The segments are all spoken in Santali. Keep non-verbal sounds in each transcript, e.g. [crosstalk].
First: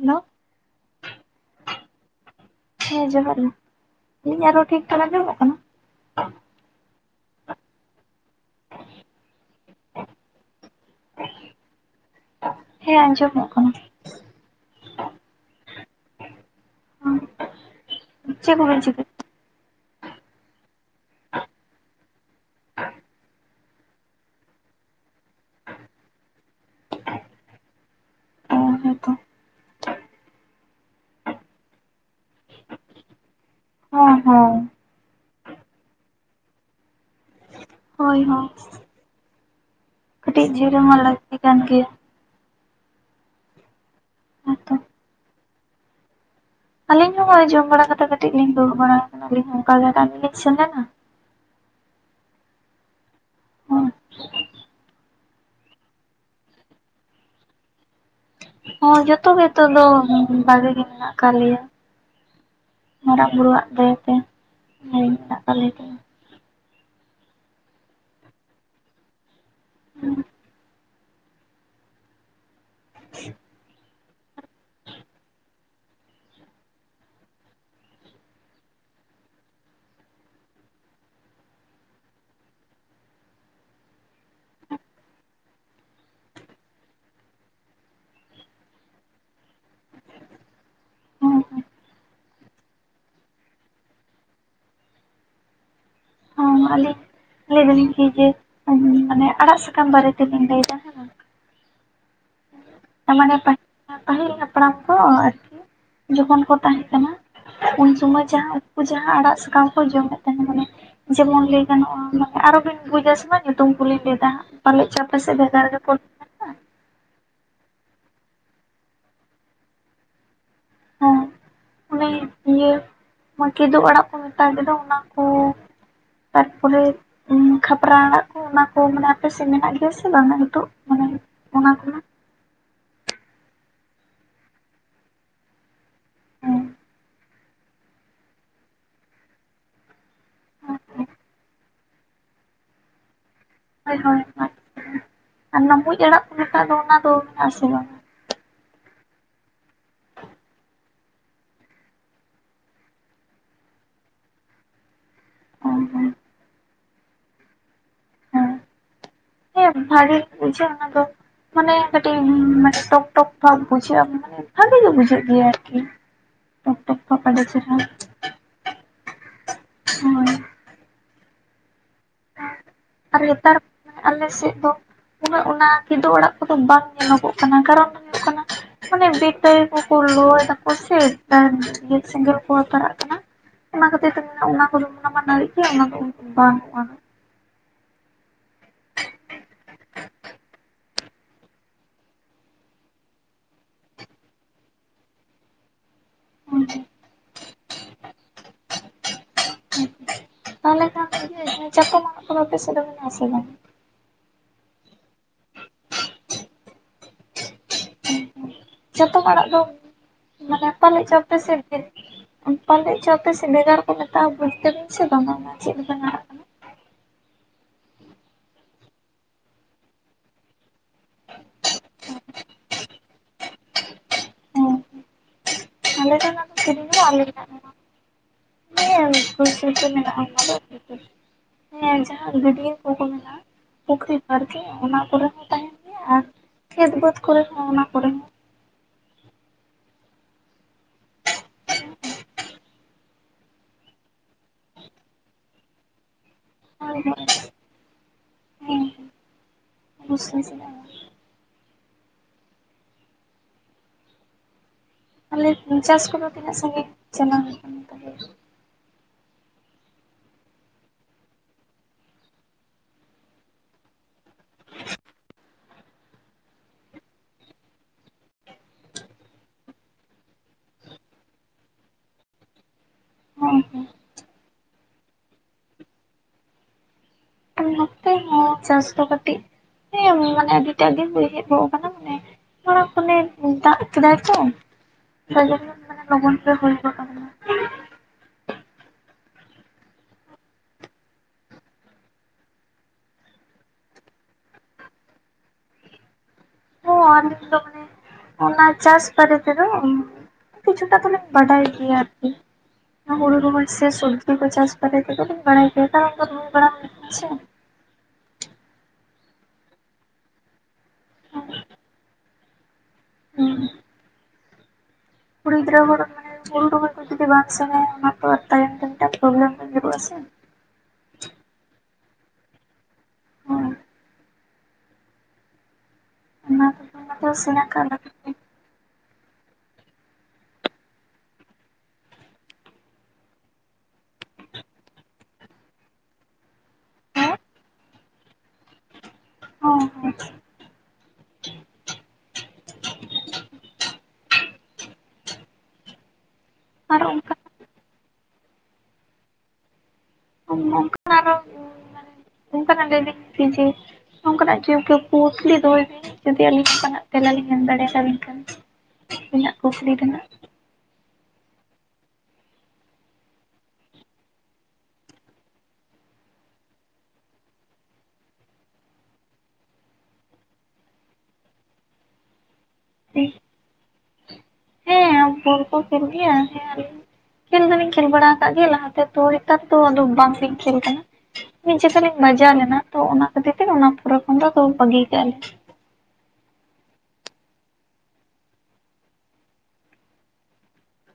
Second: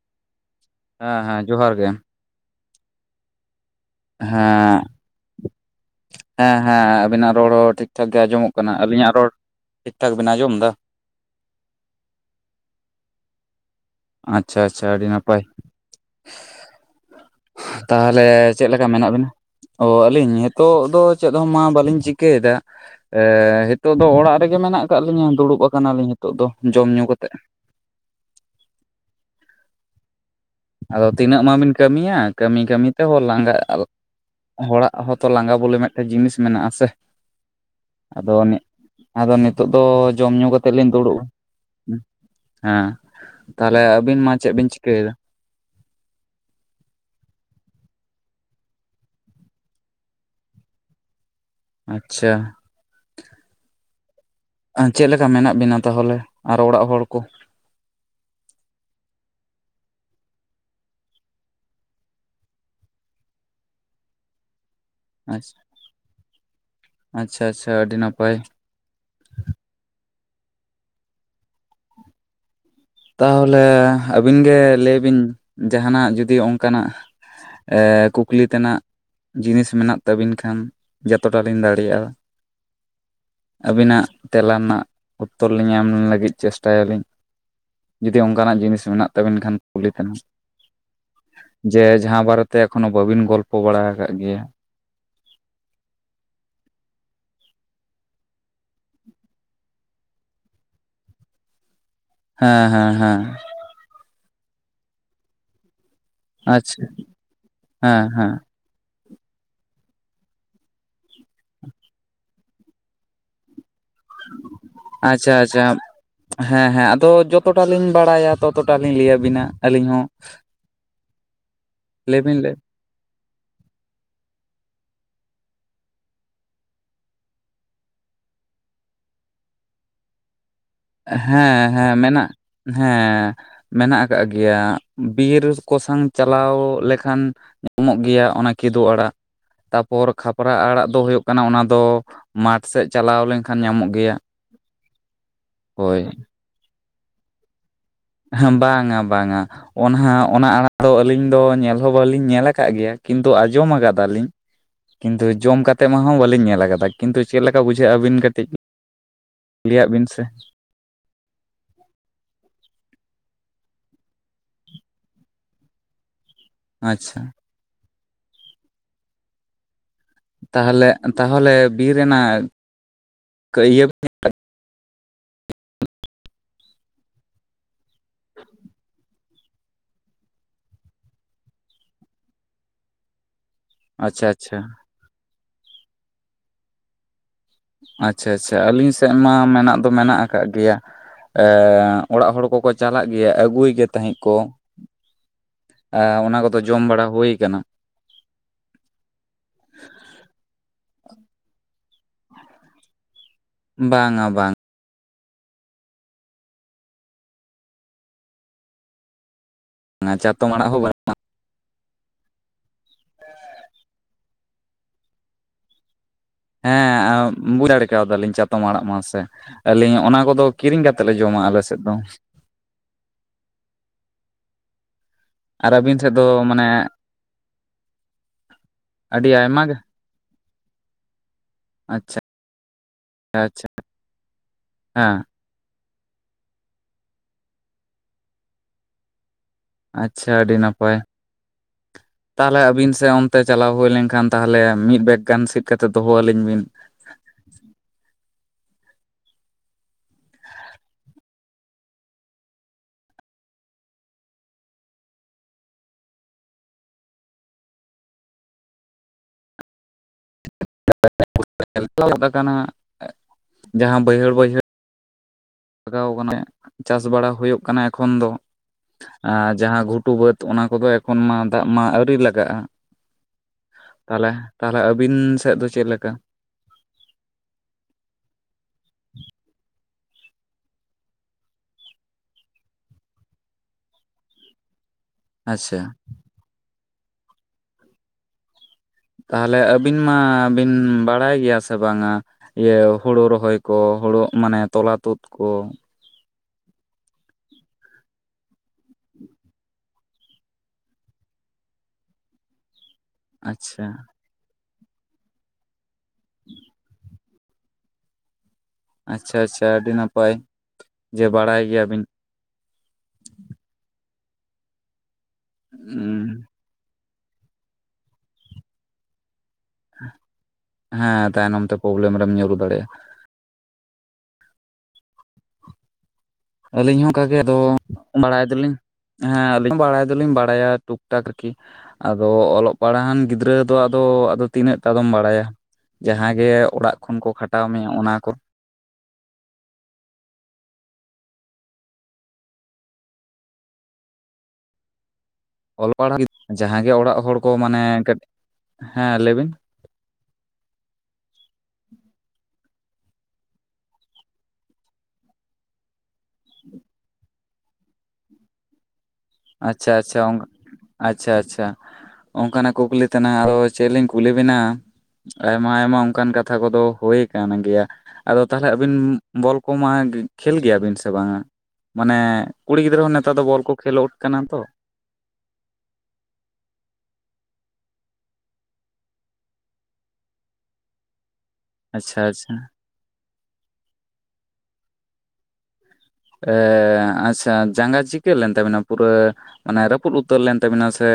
ᱦᱮᱞᱳ᱾ ᱦᱮᱸ ᱦᱮᱸ ᱡᱚᱦᱟᱨ ᱜᱮ᱾ ᱦᱮᱸ ᱡᱚᱦᱟᱨ ᱜᱮ᱾ ᱤᱧ ᱟᱨᱚ ᱦᱮᱸ᱾ ᱴᱷᱤᱠ ᱴᱷᱟᱠ ᱟᱸᱡᱚᱢᱚᱜ ᱠᱟᱱᱟ ᱦᱮᱸ ᱦᱮᱸ ᱟᱵᱤᱱᱟᱜ ᱨᱚᱲ ᱦᱚᱸ ᱴᱷᱤᱠ ᱴᱷᱟᱠ ᱜᱮ ᱟᱸᱡᱚᱢ ᱚᱜ ᱠᱟᱱᱟ᱾ ᱟᱹᱞᱤᱧ ᱟᱜ ᱨᱚᱲ ᱴᱷᱤᱠ ᱴᱷᱟᱠ ᱵᱤᱱ ᱟᱸᱡᱚᱢ ᱫᱟ ᱦᱮᱸ ᱟᱸᱡᱚᱢ ᱚᱜ ᱠᱟᱱᱟ ᱾ ᱟᱪᱪᱷᱟ ᱟᱪᱪᱷᱟ ᱟᱹᱰᱤ ᱱᱟᱯᱟᱭ, ᱛᱟᱦᱞᱮ ᱪᱮᱫ ᱠᱚᱵᱤᱱ ᱞᱮᱠᱟ ᱪᱤᱠᱟᱹ ᱢᱮᱱᱟᱜ ᱵᱤᱱᱟ? ᱚ ᱟᱹᱞᱤᱧ ᱦᱮᱛᱳᱜ ᱫᱚ ᱪᱮᱫ ᱦᱚᱸ ᱢᱟ ᱵᱟᱹᱞᱤᱧ ᱪᱤᱠᱟᱹᱭᱫᱟ᱾ [unintelligible] ᱱᱤᱛᱚᱜ ᱫᱚ ᱚᱲᱟᱜ ᱨᱮᱜᱮ ᱢᱮᱱᱟᱜ ᱟᱠᱟᱫ ᱞᱤᱧᱟᱹ ᱫᱩᱲᱩᱵ ᱟᱠᱟᱱᱟ ᱞᱤᱧ ᱱᱤᱛᱚᱜ ᱫᱚ ᱡᱚᱢ ᱧᱩ ᱠᱟᱛᱮᱫ, ᱚ ᱦᱮᱛᱚ᱾ ᱟᱫᱚ ᱛᱤᱱᱟᱹᱜ ᱢᱟ ᱵᱤᱱ ᱠᱟᱹᱢᱤᱭᱟ ᱠᱟᱹᱢᱤ ᱠᱟᱹᱢᱤ ᱛᱮᱦᱚᱸ ᱞᱟᱸᱜᱟᱜ ᱦᱚᱸ ᱦᱚᱸ ᱦᱚᱲᱟᱜ ᱦᱚᱛᱚ ᱞᱟᱸᱜᱟ ᱵᱚᱞᱮ ᱢᱤᱫᱴᱮᱡ ᱡᱤᱱᱤᱥ ᱢᱮᱱᱟᱜᱼᱟ ᱥᱮ ᱦᱳᱭ ᱟᱫᱚ ᱦᱳᱭ ᱟᱱᱤᱡ ᱟᱫᱚ ᱱᱤᱛ ᱱᱤᱛᱚᱜ ᱫᱚ ᱡᱚᱢ ᱧᱩ ᱠᱟᱹᱴᱤᱡ ᱠᱟᱛᱮᱜ ᱡᱤᱨᱟᱹ ᱞᱤᱧ ᱢᱟ ᱫᱩᱲᱩᱵ, ᱞᱟᱹᱠᱛᱤ ᱠᱟᱱ ᱜᱮᱭᱟ ᱦᱮᱸ ᱛᱟᱦᱚᱞᱮ ᱟᱹᱵᱤᱱ ᱢᱟ ᱪᱮᱫ ᱵᱤᱱ ᱦᱮᱸᱛᱚ ᱪᱤᱠᱟᱹᱭᱫᱟ? ᱟᱞᱤᱧ ᱦᱚᱸ ᱱᱚᱜᱼᱚᱭ ᱡᱚᱢ ᱵᱟᱲᱟ ᱠᱟᱛᱮ ᱠᱟᱹᱴᱤᱡ ᱞᱤᱧ ᱫᱩᱲᱩᱵ ᱵᱟᱲᱟ ᱟᱠᱟᱱᱟ ᱟᱞᱤᱧ ᱦᱚᱸ ᱚᱱᱠᱟ ᱜᱮ ᱠᱟᱹᱢᱤ ᱞᱤᱧ ᱥᱮᱱ ᱞᱮᱱᱟ᱾ ᱟᱪᱪᱷᱟ᱾ ᱦᱚᱸ ᱪᱮᱫ ᱞᱮᱠᱟ ᱢᱮᱱᱟᱜ ᱵᱤᱱᱟ ᱛᱟᱦᱚᱞᱮ ᱟᱨᱚ ᱚᱲᱟᱜ ᱦᱚᱲ ᱠᱚ? ᱦᱚᱸ ᱡᱚᱛᱚ ᱜᱮ ᱱᱤᱛᱚᱜ ᱫᱚ ᱵᱷᱟᱜᱮ ᱜᱮ ᱢᱮᱱᱟᱜ ᱟᱠᱟᱫ ᱞᱮᱭᱟ᱾ ᱢᱟᱨᱟᱝ ᱵᱩᱨᱩᱣᱟᱜ ᱫᱮᱭᱟ ᱛᱮ ᱦᱮ ᱢᱮᱱᱟᱜ ᱟᱪᱪᱷᱟ ᱟᱠᱟᱫ ᱞᱮᱛᱮ, ᱟᱪᱪᱷᱟ ᱟᱪᱪᱷᱟ ᱟᱹᱰᱤ ᱱᱟᱯᱟᱭ᱾ [unintelligible] ᱛᱟᱦᱚᱞᱮ ᱟᱹᱵᱤᱱ ᱜᱮ ᱞᱟᱹᱭ ᱵᱤᱱ ᱡᱟᱦᱟ ᱱᱟᱜ ᱡᱩᱫᱤ ᱚᱱᱠᱟ ᱱᱟᱜ ᱮᱸ ᱠᱩᱠᱞᱤ ᱨᱮᱱᱟᱜ ᱡᱤᱱᱤᱥ ᱢᱮᱱᱟᱜ ᱛᱟᱹᱵᱤᱱ ᱠᱷᱟᱱ ᱡᱚᱛᱚᱴᱟ ᱞᱤᱧ ᱫᱟᱲᱮᱭᱟᱜᱼᱟ᱾ ᱟᱹᱵᱤ ᱱᱟᱜ ᱛᱮᱞᱟ ᱨᱮᱱᱟᱜ ᱩᱛᱚᱨ ᱞᱤᱧ ᱮᱢ ᱞᱟᱹᱜᱤᱫ ᱪᱮᱥᱴᱟᱭ ᱟᱹᱞᱤᱧ᱾ ᱡᱩᱫᱤ ᱚᱱᱠᱟ ᱱᱟᱜ ᱡᱤᱱᱤᱥ ᱢᱮᱱᱟᱜ ᱛᱟᱵᱮᱱ ᱠᱷᱟᱱ ᱠᱩᱞᱤ ᱛᱮᱱᱟᱜ ᱦᱚᱸ ᱡᱮ ᱡᱟᱦᱟᱸ ᱵᱟᱨᱮ ᱛᱮ ᱮᱠᱷᱚᱱᱚ ᱵᱟᱹᱵᱤᱱ ᱜᱚᱞᱯᱷᱚ ᱵᱟᱲᱟ ᱟᱠᱟᱫ ᱜᱮᱭᱟ᱾ ᱦᱮᱸ ᱟᱹᱞᱤᱧ ᱞᱟᱹᱭ ᱫᱟᱞᱤᱧ ᱠᱤ ᱡᱮ ᱢᱟᱱᱮ ᱟᱲᱟᱜ ᱥᱟᱠᱟᱢ ᱵᱟᱨᱮ ᱛᱮ ᱞᱤᱧ ᱞᱟᱹᱭᱫᱟ ᱦᱮᱸ ᱵᱟᱝ [inaudible] ᱦᱮᱸ ᱦᱮᱸ [unintelligible] ᱯᱟᱦᱤᱞ ᱦᱟᱯᱲᱟᱢ ᱠᱚ ᱟᱨᱠᱤ, ᱡᱚᱠᱷᱚᱱ ᱠᱚ ᱛᱟᱦᱮᱸ ᱟᱪᱪᱷᱟ ᱠᱟᱱᱟ ᱩᱱ ᱦᱮᱸ ᱥᱚᱢᱚᱭ ᱦᱮᱸ ᱡᱟᱦᱟᱸ ᱡᱟᱦᱟᱸ ᱟᱲᱟᱜ ᱥᱟᱠᱟᱢ ᱠᱚ ᱡᱚᱢ ᱮᱫ ᱛᱟᱦᱮᱱᱟ ᱢᱟᱱᱮ ᱡᱮ ᱢᱚᱱ ᱞᱟᱹᱭ ᱜᱟᱱᱚᱜᱼᱟ ᱢᱟᱱᱮ ᱟᱨᱚ ᱵᱤᱱ ᱵᱩᱡᱟ ᱥᱮ ᱵᱟᱝ ᱧᱩᱛᱩᱢ ᱠᱚ ᱞᱤᱧ ᱞᱟᱹᱭ ᱫᱟ ᱯᱟᱞᱮᱡ ᱪᱚ ᱟᱯᱮ ᱟᱪᱪᱷᱟ ᱥᱮᱫ ᱟᱪᱪᱷᱟ ᱵᱷᱮᱜᱟᱨ ᱜᱮᱠᱚ, ᱦᱮᱸ ᱦᱮᱸ ᱟᱫᱚ ᱡᱚᱛᱚᱴᱟ ᱞᱤᱧ ᱵᱟᱲᱟᱭᱟ ᱛᱚᱛᱚᱴᱟ ᱞᱤᱧ ᱞᱟᱹᱭ ᱟᱹᱵᱤᱱᱟ ᱟᱹᱞᱤᱧ ᱦᱚᱸ ᱦᱮᱸ ᱚᱱᱮ ᱞᱟᱹᱭᱵᱤᱱ ᱞᱟᱹᱭ ᱤᱭᱟᱹ ᱠᱮᱫᱳᱜ ᱟᱲᱟᱜ ᱠᱚ ᱢᱮᱛᱟᱜ ᱜᱮᱫᱚ ᱚᱱᱟ ᱠᱚ ᱛᱟᱨᱯᱚᱨᱮ ᱠᱷᱟᱯᱨᱟ ᱟᱲᱟᱜ ᱠᱚ ᱚᱱᱟ ᱠᱚ ᱢᱟᱱᱮ ᱟᱯᱮ ᱥᱮᱫ ᱢᱮᱱᱟᱜ ᱜᱮᱭᱟ ᱥᱮ ᱵᱟᱝᱼᱟ ᱱᱤᱛᱚᱜ? ᱢᱟᱱᱮ ᱦᱮᱸ ᱚᱱᱟ ᱦᱮᱸ ᱠᱚᱢᱟ ᱢᱮᱱᱟᱜ᱾ ᱦᱮᱸ ᱢᱮᱱᱟᱜ ᱟᱠᱟᱜ ᱜᱮᱭᱟ ᱵᱤᱨ ᱠᱚ ᱥᱟᱝ ᱪᱟᱞᱟᱣ ᱦᱮᱸ ᱞᱮᱠᱷᱟᱱ ᱧᱟᱢᱚᱜ ᱜᱮᱭᱟ ᱚᱱᱟ ᱠᱮᱫᱳᱜ ᱟᱲᱟᱜ ᱛᱟ ᱯᱚᱨ ᱠᱷᱟᱯᱨᱟ ᱟᱲᱟᱜ ᱫᱚ ᱦᱳᱭᱳᱜ ᱠᱟᱱᱟ ᱚᱱᱟ ᱫᱚ ᱢᱟᱴ ᱥᱮᱫ ᱪᱟᱞᱟᱣ ᱞᱮᱱ ᱠᱷᱟᱱ ᱧᱟᱢᱚᱜ ᱜᱮᱭᱟ᱾ ᱚᱱᱟ ᱦᱳᱭ ᱢᱩᱸᱡᱽ ᱟᱲᱟᱜ ᱠᱚ ᱢᱮᱛᱟᱜ ᱫᱚ ᱚᱱᱟ ᱫᱚ ᱢᱮᱱᱟᱜᱼᱟ ᱥᱮ ᱵᱟᱝ? ᱦᱮᱸ ᱵᱟᱝᱟ ᱵᱟᱝᱟ᱾ ᱚᱱᱦᱟ ᱚᱱᱟ ᱟᱲᱟᱝ ᱫᱚ ᱟᱹᱞᱤᱧ ᱫᱚ ᱧᱮᱞ ᱦᱚᱸ ᱵᱟᱞᱤᱧ ᱧᱮᱞ ᱟᱠᱟᱫ ᱜᱮᱭᱟ ᱠᱤᱱᱛᱩ ᱟᱸᱡᱚᱢ ᱟᱠᱟᱫᱟᱞᱤᱧ᱾ ᱠᱤᱱᱛᱩ ᱡᱚᱢ ᱠᱟᱛᱮ ᱢᱟ ᱦᱚᱸ ᱵᱟᱹᱞᱤᱧ ᱧᱮᱞ ᱟᱠᱟᱫᱟ᱾ ᱠᱤᱱᱛᱩ ᱪᱮᱫᱞᱮᱠᱟ ᱵᱩᱡᱷᱟᱹᱜᱼᱟ ᱟᱹᱵᱤᱱ ᱠᱟᱹᱴᱤᱡ ᱞᱟᱹᱭᱟᱜ ᱵᱤᱱ ᱵᱷᱟᱜᱤ ᱥᱮ ᱵᱩᱡᱷᱟᱹᱜ ᱚᱱᱟ ᱫᱚ ᱢᱟᱱᱮ ᱠᱟᱹᱴᱤᱡ ᱢᱟᱱᱮ ᱴᱚᱠ ᱴᱚᱠ ᱵᱷᱟᱵ ᱵᱩᱡᱷᱟᱹᱜ ᱢᱟᱱᱮ᱾ ᱵᱷᱟᱜᱤ ᱜᱮ ᱵᱩᱡᱷᱟᱹᱜ ᱜᱮᱭᱟ ᱟᱨᱠᱤ ᱴᱚᱠ ᱴᱚᱠ ᱠᱚ ᱟᱪᱪᱷᱟ ᱟᱹᱰᱤ ᱪᱮᱦᱨᱟ᱾ ᱦᱳᱭ ᱛᱟᱦᱞᱮ ᱛᱟᱦᱚᱞᱮ ᱵᱤᱨ ᱨᱮᱱᱟᱜ ᱟᱨ ᱱᱮᱛᱟᱨ ᱤᱭᱟᱹ ᱟᱞᱮ ᱥᱮᱜ ᱫᱚ ᱩᱱᱟᱹᱜ ᱚᱱᱟ ᱠᱤᱫᱩᱹᱵ ᱚᱲᱟᱜ ᱠᱚᱫᱚ ᱵᱟᱝ ᱧᱮᱞᱚᱜᱚᱜ ᱠᱟᱱᱟ ᱠᱟᱨᱚᱱ ᱫᱚ ᱦᱩᱭᱩᱜ ᱠᱟᱱᱟ ᱢᱟᱱᱮ ᱵᱤᱨ ᱫᱟᱹᱭ ᱠᱚᱠᱚ ᱞᱚᱭ ᱫᱟᱠᱚ ᱥᱮ ᱥᱮᱸᱜᱮᱞ ᱠᱚ ᱟᱛᱟᱲᱟᱹᱜ ᱠᱟᱱᱟ᱾ ᱚᱱᱟ ᱠᱷᱟᱹᱛᱤᱨ ᱛᱮ ᱟᱪᱪᱷᱟ ᱢᱟᱱᱮ ᱟᱪᱪᱷᱟ ᱚᱱᱟ ᱠᱚᱫᱚ ᱚᱱᱟ ᱢᱟ ᱱᱟᱰᱤᱜ ᱜᱮᱭᱟ ᱚᱱᱟ ᱫᱚ ᱩᱱᱟᱹᱜ ᱵᱟᱹᱱᱩᱜ ᱟᱱᱤᱡ᱾ ᱟᱪᱪᱷᱟ ᱟᱪᱪᱷᱟ ᱟᱹᱞᱤᱧ ᱥᱮᱫ ᱢᱟ ᱢᱮᱱᱟᱜ ᱫᱚ ᱢᱮᱱᱟᱜ ᱟᱠᱟᱫ ᱜᱮᱭᱟ᱾ ᱮ ᱚᱲᱟᱜ ᱦᱚᱲ ᱠᱚᱠᱚ ᱪᱟᱞᱟᱜ ᱜᱮᱭᱟ᱾ ᱟᱹᱜᱩᱭ ᱜᱮ ᱛᱟᱦᱮᱸᱫ ᱠᱚ᱾ ᱟ ᱚᱱᱟ ᱠᱚᱫᱚ ᱡᱚᱢ ᱵᱟᱲᱟ ᱦᱩᱭ ᱠᱟᱱᱟ᱾ ᱛᱟᱦᱚᱞᱮ ᱠᱷᱟᱱ ᱪᱟᱛᱚᱢ‌ ᱟᱲᱟᱜ ᱠᱚᱫᱚ ᱟᱯᱮᱥᱮᱫ ᱫᱚ ᱢᱮᱱᱟᱜ ᱟᱥᱮ ᱵᱟᱝ? ᱵᱟᱝᱟ ᱵᱟᱝ᱾ ᱪᱟᱛᱚᱢ ᱟᱲᱟᱝ ᱫᱚ ᱪᱟᱛᱚᱢ ᱢᱟᱱᱮ ᱟᱲᱟᱜ ᱦᱚᱸ ᱵᱟᱝ ᱯᱟᱞᱮᱡ ᱪᱚ ᱟᱯᱮ ᱥᱮᱫ ᱜᱮ ᱯᱟᱞᱮᱫ ᱪᱚ ᱟᱯᱮᱥᱮᱫ ᱵᱷᱮᱜᱟᱲ ᱠᱚ ᱢᱮᱛᱟᱜᱼᱟ᱾ ᱵᱩᱡᱛᱮᱵᱤᱱ ᱥᱮ ᱵᱟᱝᱼᱟ ᱚᱱᱟ ᱪᱮᱫ ᱞᱮᱠᱟᱱ ᱟᱲᱟᱜ᱾ ᱠᱟᱱᱟ? ᱦᱮᱸ ᱵᱩᱡ ᱫᱟᱲᱮ ᱠᱟᱣᱫᱟᱞᱤᱧ ᱪᱟᱛᱚᱢ ᱟᱲᱟᱜ ᱢᱟᱥᱮ ᱟᱹᱞᱤᱧ ᱚᱱᱟ ᱠᱚᱫᱚ ᱠᱤᱨᱤᱧ ᱠᱟᱛᱮᱫ ᱞᱮ ᱡᱚᱢᱟ ᱟᱞᱮ ᱥᱮᱫ ᱫᱚ᱾ ᱟᱨ ᱟᱹᱵᱤᱱ ᱥᱮᱫ ᱫᱚ [unintelligible] ᱢᱟᱱᱮ ᱟᱹᱰᱤ ᱟᱭᱢᱟ ᱜᱮ ᱦᱮᱸ ᱟᱪᱪᱷᱟ ᱡᱟᱦᱟᱸ ᱜᱟᱹᱰᱭᱟᱹ ᱠᱚᱠᱚ ᱢᱮᱱᱟᱜᱼᱟ ᱟᱪᱪᱷᱟ ᱯᱩᱠᱷᱨᱤ ᱯᱟᱲᱛᱮ ᱚᱱᱟ ᱦᱮᱸ ᱠᱚᱨᱮ ᱦᱚᱸ ᱛᱟᱦᱮᱱ ᱜᱮᱭᱟ ᱟᱨ ᱠᱷᱮᱛᱵᱟᱫᱽ ᱠᱚᱨᱮ ᱦᱚᱸ ᱚᱱᱟ ᱠᱚᱨᱮ ᱦᱚᱸ᱾ ᱟᱪᱪᱷᱟ ᱟᱹᱰᱤ ᱱᱟᱯᱟᱭ᱾ ᱛᱟᱦᱚᱞᱮ ᱟᱵᱤᱱ ᱥᱮ ᱚᱱᱛᱮ ᱪᱟᱞᱟᱣ ᱦᱩᱭ ᱞᱮᱱᱠᱷᱟᱱ ᱛᱟᱦᱚᱞᱮ ᱢᱤᱫ ᱵᱮᱜ ᱜᱟᱱ ᱥᱤᱫ ᱠᱟᱛᱮ ᱫᱚᱦᱚ ᱟᱹᱞᱤᱧ ᱵᱤᱱ᱾ [unintelligible] [inaudible] ᱟᱞᱮ ᱪᱟᱥ ᱠᱚᱫᱚ ᱛᱤᱱᱟᱹᱜ ᱥᱟᱺᱜᱤᱧ ᱪᱟᱞᱟᱣ ᱦᱩᱭᱩᱜ ᱠᱟᱱ ᱛᱟᱯᱮᱭᱟ? [unintelligible] ᱟᱠᱟᱱᱟ ᱡᱟᱦᱟᱸ ᱵᱟᱹᱭᱦᱟᱹᱲ ᱵᱟᱹᱭᱦᱟᱹᱲ᱾ ᱞᱟᱜᱟᱣ ᱠᱟᱱᱟ᱾ ᱪᱟᱥ ᱵᱟᱲᱟ ᱦᱩᱭᱩᱜ ᱠᱟᱱᱟ ᱮᱠᱷᱚᱱ ᱫᱚ᱾ ᱟᱨ ᱡᱟᱦᱟᱸ ᱜᱷᱩᱴᱩ ᱵᱟᱹᱫᱽ ᱚᱱᱟ ᱠᱚᱫᱚ ᱮᱠᱷᱚᱱ ᱢᱟ ᱫᱟᱜ ᱢᱟ ᱟᱹᱣᱨᱤ ᱞᱟᱜᱟᱜᱼᱟ᱾ ᱦᱚᱸ ᱛᱟᱦᱞᱮ ᱛᱟᱦᱞᱮ ᱟᱹᱵᱤᱱ ᱥᱮᱫ ᱫᱚ ᱪᱮᱫᱞᱮᱠᱟ? [unintelligible] ᱱᱟᱛᱮ ᱦᱚ᱾ ᱪᱟᱥ‌ ᱠᱚ ᱠᱟᱴᱤᱡ ᱦᱮ ᱢᱟᱱᱮ ᱟᱰᱤ ᱴᱟᱜ ᱜᱮ [unintelligible] ᱠᱟᱱᱟ ᱢᱟᱱᱮ᱾ ᱛᱷᱚᱲᱟ ᱠᱷᱚᱱᱮ ᱫᱟᱜ ᱠᱮᱫᱟᱭ ᱛᱚ ᱛᱟᱨ ᱡᱚᱱᱱᱚ ᱟᱪᱪᱷᱟ ᱢᱟᱱᱮ ᱞᱚᱜᱚᱱ ᱜᱮ ᱦᱩᱭ ᱜᱚᱫ ᱟᱠᱟᱱᱟ᱾ ᱛᱟᱦᱚᱞᱮ ᱟᱹᱵᱤᱱ ᱢᱟ ᱵᱤᱱ ᱵᱟᱲᱟᱭ ᱜᱮᱭᱟ ᱥᱮ ᱵᱟᱝᱟ? ᱤᱭᱟᱹ ᱦᱩᱲᱩ ᱨᱚᱦᱚᱭ ᱠᱚ, ᱦᱩᱲᱩ ᱢᱟᱱᱮ ᱛᱚᱞᱟ ᱛᱩᱫ ᱠᱚ᱾ ᱦᱚᱸ ᱟᱞᱤᱧ ᱫᱚ ᱢᱟᱱᱮ ᱚᱱᱟ ᱪᱟᱥ ᱵᱟᱨᱮ ᱛᱮᱫᱚ ᱠᱤᱪᱷᱩᱴᱟ ᱫᱚᱞᱤᱧ ᱵᱟᱰᱟᱭ ᱜᱮᱭᱟ ᱟᱨᱠᱤ᱾ ᱚᱱᱟ ᱦᱩᱲᱩ ᱨᱩᱦᱚᱭ ᱟᱪᱪᱷᱟ ᱥᱮ ᱥᱚᱵᱽᱡᱤ ᱠᱚ ᱪᱟᱥ ᱵᱟᱨᱮᱛᱮᱫᱚ ᱞᱤᱮ ᱠᱟᱨᱚᱱ ᱫᱚ ᱨᱚᱦᱚᱭ ᱵᱟᱲᱟ ᱦᱩᱭ ᱠᱟᱱᱟ ᱥᱮ᱾ ᱟᱪᱪᱷᱟ ᱟᱪᱪᱷᱟ ᱟᱹᱰᱤ ᱱᱟᱯᱟᱭ ᱡᱮ ᱵᱟᱲᱟᱭ ᱜᱮᱭᱟᱵᱤᱱ᱾ ᱦᱩᱸ᱾ ᱠᱩᱲᱤ ᱜᱤᱫᱽᱨᱟᱹ ᱦᱚᱲ ᱢᱟᱱᱮ ᱦᱩᱲᱩ ᱨᱚᱦᱚᱭ ᱠᱚ ᱡᱚᱫᱤ ᱵᱟᱢ ᱥᱮᱸᱲᱟᱭᱟ ᱚᱱᱟ ᱛᱚ ᱟᱨ ᱛᱟᱭᱚᱢ ᱛᱮ ᱢᱤᱫᱴᱟᱝ ᱯᱨᱚᱵᱞᱮᱢ ᱨᱮᱢ ᱧᱩᱨᱩᱜᱼᱟ ᱥᱮ᱾ ᱦᱮᱸ ᱛᱟᱭᱱᱚᱢ ᱛᱮ ᱯᱨᱚᱵᱽᱞᱮᱢ ᱨᱮᱢ ᱧᱩᱨᱩᱜ ᱫᱟᱲᱮᱜᱼᱟ᱾ ᱦᱳᱭ ᱚᱱᱟ ᱟᱹᱞᱤᱧ ᱦᱚᱸ ᱚᱱᱠᱟᱜ ᱚᱱᱟᱫᱚ ᱜᱮ ᱟᱫᱚ ᱥᱮᱬᱟ ᱠᱟᱜ ᱞᱟᱹᱠᱛᱤ ᱦᱮᱸ ᱵᱟᱲᱟᱭ ᱫᱟᱞᱤᱧ ᱦᱮᱸ ᱟᱞᱤᱧ ᱦᱚ ᱵᱟᱲᱟᱭ ᱫᱚᱞᱤᱧ ᱵᱟᱲᱟᱭᱟ ᱴᱩᱠ-ᱴᱟᱠ ᱟᱨᱠᱤ᱾ ᱟᱫᱚ ᱚᱞᱚᱜ ᱯᱟᱲᱦᱟᱣᱟᱱ ᱜᱤᱫᱽᱨᱟᱹ ᱫᱚ ᱟᱫᱚ ᱟᱫᱚ ᱛᱤᱱᱟᱹᱜ ᱴᱟᱫᱚᱢ ᱵᱟᱲᱟᱭᱟ᱾ ᱡᱟᱦᱟᱸ ᱜᱮ ᱚᱲᱟᱜ ᱠᱷᱚᱱ ᱠᱚ ᱠᱷᱟᱴᱟᱣ ᱢᱮ ᱚᱱᱟ ᱠᱚ᱾ ᱚᱸ ᱚᱞᱚᱜ ᱯᱟᱲᱦᱟᱜ ᱡᱟᱦᱟᱸᱜᱮ ᱟᱨ ᱚᱲᱟᱜ ᱚᱱᱠᱟ ᱦᱚᱲ ᱠᱚ ᱢᱟᱱᱮ ᱠᱟᱹᱴᱤᱡ ᱦᱮᱸ ᱞᱟᱹᱭ ᱵᱤᱱ᱾ [unintelligible] ᱚᱱᱠᱟᱱᱟᱜ ᱞᱟᱹᱭ ᱡᱮ ᱱᱚᱝᱠᱟᱱᱟᱜ [unintelligible] ᱫᱚᱦᱚᱭ ᱵᱤᱱ ᱡᱩᱫᱤ ᱟᱹᱞᱤᱧ ᱚᱱᱠᱟᱱᱟᱜ ᱛᱮᱞᱟᱞᱤᱧ ᱮᱢ ᱫᱟᱲᱮᱭᱟᱛᱟᱵᱤᱱ ᱠᱷᱟᱱ᱾ ᱟᱹᱵᱤᱱᱟᱜ ᱟᱪᱪᱷᱟ ᱠᱩᱠᱞᱤ ᱟᱪᱪᱷᱟ ᱨᱮᱱᱟᱜ ᱚᱱ ᱟᱪᱪᱷᱟ ᱟᱪᱪᱷᱟ ᱚᱱᱠᱟᱱᱟᱜ ᱠᱩᱠᱞᱤ ᱛᱮᱱᱟᱜ ᱟᱨᱚ ᱪᱮᱫ ᱞᱤᱧ ᱠᱩᱞᱤ ᱵᱤᱱᱟ᱾ ᱟᱭᱢᱟ ᱟᱭᱢᱟ ᱚᱱᱠᱟᱱ ᱠᱟᱛᱷᱟ ᱠᱚᱫᱚ ᱦᱳᱭ ᱠᱟᱱ ᱜᱮᱭᱟ᱾ ᱟᱫᱚ ᱛᱟᱦᱚᱞᱮ ᱟᱹᱵᱤᱱ ᱵᱚᱞ ᱠᱚᱢᱟ ᱠᱷᱮᱞ ᱜᱮᱭᱟᱵᱤᱱ ᱥᱮ ᱵᱟᱝᱼᱟ ᱢᱟᱱᱮ ᱠᱩᱲᱤ ᱜᱤᱫᱽᱨᱟᱹ ᱦᱚᱸ ᱱᱮᱛᱟᱨ ᱫᱚ ᱵᱚᱞ ᱠᱚ ᱠᱷᱮᱞᱳᱰ ᱠᱟᱱᱟ ᱛᱚ᱾ ᱦᱮᱸ ᱵᱚᱞ ᱠᱚ ᱯᱷᱮᱞ ᱜᱮᱭᱟ ᱦᱮᱸ ᱟ. ᱞᱤᱧ ᱠᱷᱮᱞ ᱫᱚᱞᱤᱧ ᱠᱷᱮᱞ ᱵᱟᱲᱟ ᱟᱠᱟᱫ ᱜᱮᱭᱟ ᱞᱟᱦᱟ ᱛᱮᱛᱚ ᱦᱮᱛᱟᱨ ᱫᱚ‌ ᱟᱫᱚ ᱵᱟᱝᱞᱤᱧ ᱠᱷᱮᱞ ᱠᱟᱱᱟ᱾ ᱢᱤᱫ ᱡᱟᱭᱜᱟ ᱨᱮᱞᱤᱧ ᱟᱪᱪᱷᱟ ᱵᱟᱡᱟᱣ ᱟᱪᱪᱷᱟ ᱞᱮᱱᱟ ᱛᱚ ᱚᱱᱟ ᱠᱷᱟᱹᱛᱤᱨ ᱛᱮ ᱚᱱᱟ ᱯᱩᱨᱟᱹ ᱠᱷᱚᱱ ᱫᱚ ᱵᱟᱹᱜᱤ ᱠᱟᱜᱼᱟ ᱞᱤᱧ᱾ ᱮᱻ ᱟᱪᱪᱷᱟ ᱡᱟᱸᱜᱟ ᱪᱤᱠᱟᱹ ᱞᱮᱱ ᱛᱟᱵᱤᱱᱟ ᱯᱩᱨᱟᱹ ᱢᱟᱱᱮ ᱨᱟᱹᱯᱩᱫ ᱩᱛᱟᱹᱨ ᱞᱮᱱ ᱛᱟᱵᱤᱱᱟ ᱥᱮ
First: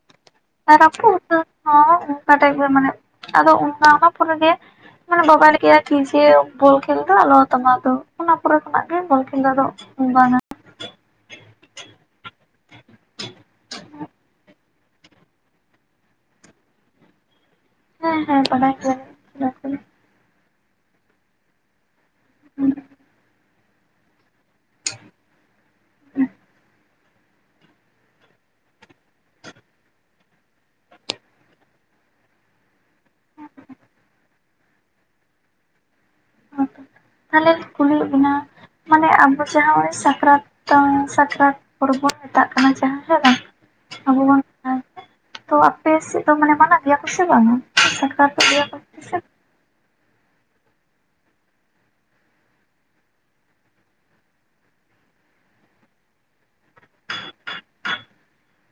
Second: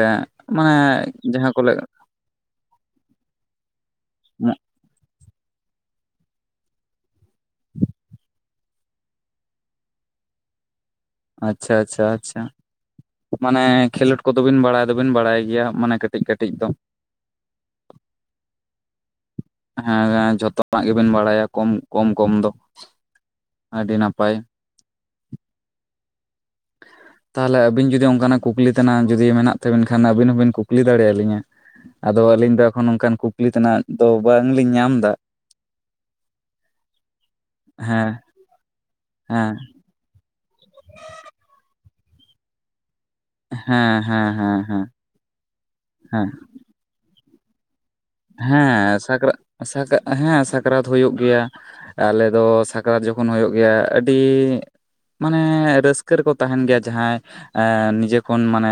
ᱢᱟᱱᱮ ᱨᱟ. ᱯᱩᱫ ᱩᱛᱟ. ᱡᱟᱦᱟᱸ ᱠᱚ ᱨ ᱞᱟᱹᱭ ᱫᱚ ᱠᱟᱴᱟᱭ ᱠᱚ ᱢᱟᱱᱮ ᱟᱫᱚ ᱚᱱᱟ ᱢᱟ ᱯᱚᱨᱮᱜᱮ ᱢᱟᱱᱮ ᱵᱟᱵᱟᱭ ‌ᱞᱟ. ᱭ ᱠᱮᱫ [unintelligible] ᱟ ᱠᱷᱮᱞ ᱫᱚ ᱟᱞᱚ ᱟᱛᱟᱢᱟ ᱫᱚ ᱚᱱᱟ ᱯᱚᱨᱮ ᱠᱷᱚᱱᱟᱜ ᱜᱮ ᱵᱚᱞ ᱠᱷᱮᱞ ᱫᱚ ᱟᱫᱚ ᱵᱟᱝᱼᱟ᱾ ᱟᱪᱪᱷᱟ ᱟᱪᱪᱷᱟ ᱟᱪᱪᱷᱟ ᱢᱟᱱᱮ ᱠᱷᱮᱞᱳᱰ ᱠᱚᱫᱚ ᱵᱤᱱ ᱵᱟᱲᱟᱭ ᱫᱚᱵᱤᱱ ᱵᱟᱲᱟᱭ ᱜᱮᱭᱟ ᱢᱟᱱᱮ ᱠᱟᱹᱴᱤᱡ ᱠᱟᱹᱴᱤᱡ ᱫᱚ᱾ [unintelligible] ᱦᱮᱸ ᱦᱮᱸ ᱵᱟᱰᱟᱭ ᱜᱮᱭᱟᱞᱤᱧ [inaudible] ᱮᱸ ᱡᱷᱚᱛᱚᱱᱟᱜ ᱜᱮᱵᱮᱱ ᱵᱟᱲᱟᱭᱟ ᱠᱚᱢ ᱠᱚᱢ ᱠᱚᱢ ᱫᱚ ᱟᱹᱰᱤ ᱱᱟᱯᱟᱭ᱾ [unintelligible] ᱛᱟᱦᱚᱞᱮ ᱟᱹᱵᱤᱱ ᱡᱩᱫᱤ ᱚᱱᱠᱟᱱᱟᱜ ᱠᱩᱠᱞᱤ ᱛᱮᱱᱟᱜ ᱡᱩᱫᱤ ᱢᱮᱱᱟᱜ ᱛᱟᱹᱵᱤᱱ ᱠᱷᱟᱱ ᱟᱹᱵᱤᱱ ᱦᱚᱸᱵᱤᱱ ᱠᱩᱠᱞᱤ ᱫᱟᱲᱮᱭᱟᱞᱤᱧᱟ᱾ ᱟᱫᱚ ᱟᱹᱞᱤᱧ ᱫᱚ ᱮᱠᱷᱚᱱ ᱚᱱᱠᱟᱱ ᱠᱩᱠᱞᱤ ᱛᱮᱱᱟᱜ ᱫᱚ ᱵᱟᱝᱞᱤᱧ ᱧᱟᱢ ᱫᱟ᱾ ᱛᱟᱦᱚᱞᱮ ᱠᱩᱞᱤᱤᱭ ᱵᱮᱱᱟ ᱢᱟᱱᱮ ᱟᱵᱚ ᱦᱮᱸ ᱥᱮᱫ ᱱᱚᱜ ᱚᱭ ᱥᱟᱠᱨᱟᱛ ᱛᱚᱝ ᱥᱟᱠᱨᱟᱛ ᱯᱚᱨᱚᱵᱽ ᱵᱚᱱ ᱢᱮᱛᱟᱜ ᱠᱟᱱᱟ ᱡᱟᱦᱟᱸ᱾ ᱦᱮᱸ ᱵᱟᱝ ᱦᱮᱸ ᱟᱵᱚ ᱦᱮᱸ ᱵᱚᱱ ᱦᱮᱸ ᱦᱮᱸ ᱛᱚ ᱟᱯᱮ ᱥᱮᱫ ᱫᱚ ᱢᱟᱱᱮ ᱢᱟᱱᱟ [inaudible] ᱜᱮᱭᱟ ᱠᱚ ᱥᱮ ᱵᱟᱝᱼᱟ᱾ ᱦᱮᱸ ᱥᱟᱠᱨᱟ ᱥᱟᱠ ᱦᱮᱸ ᱥᱟᱠᱨᱟᱛ ᱦᱳᱭᱳᱜ ᱜᱮᱭᱟ᱾ ᱟᱞᱮ ᱫᱚ ᱥᱟᱠᱨᱟᱛ ᱡᱚᱠᱷᱚᱱ ᱦᱩᱭᱩᱜ ᱜᱮᱭᱟ ᱟᱹᱰᱤ ᱢᱟᱱᱮ ᱨᱟᱹᱥᱠᱟᱹ ᱨᱮᱠᱚ ᱛᱟᱦᱮᱱ ᱜᱮᱭᱟ ᱡᱟᱦᱟᱸᱭ ᱮ ᱱᱤᱡᱮ ᱠᱷᱚᱱ ᱢᱟᱱᱮ᱾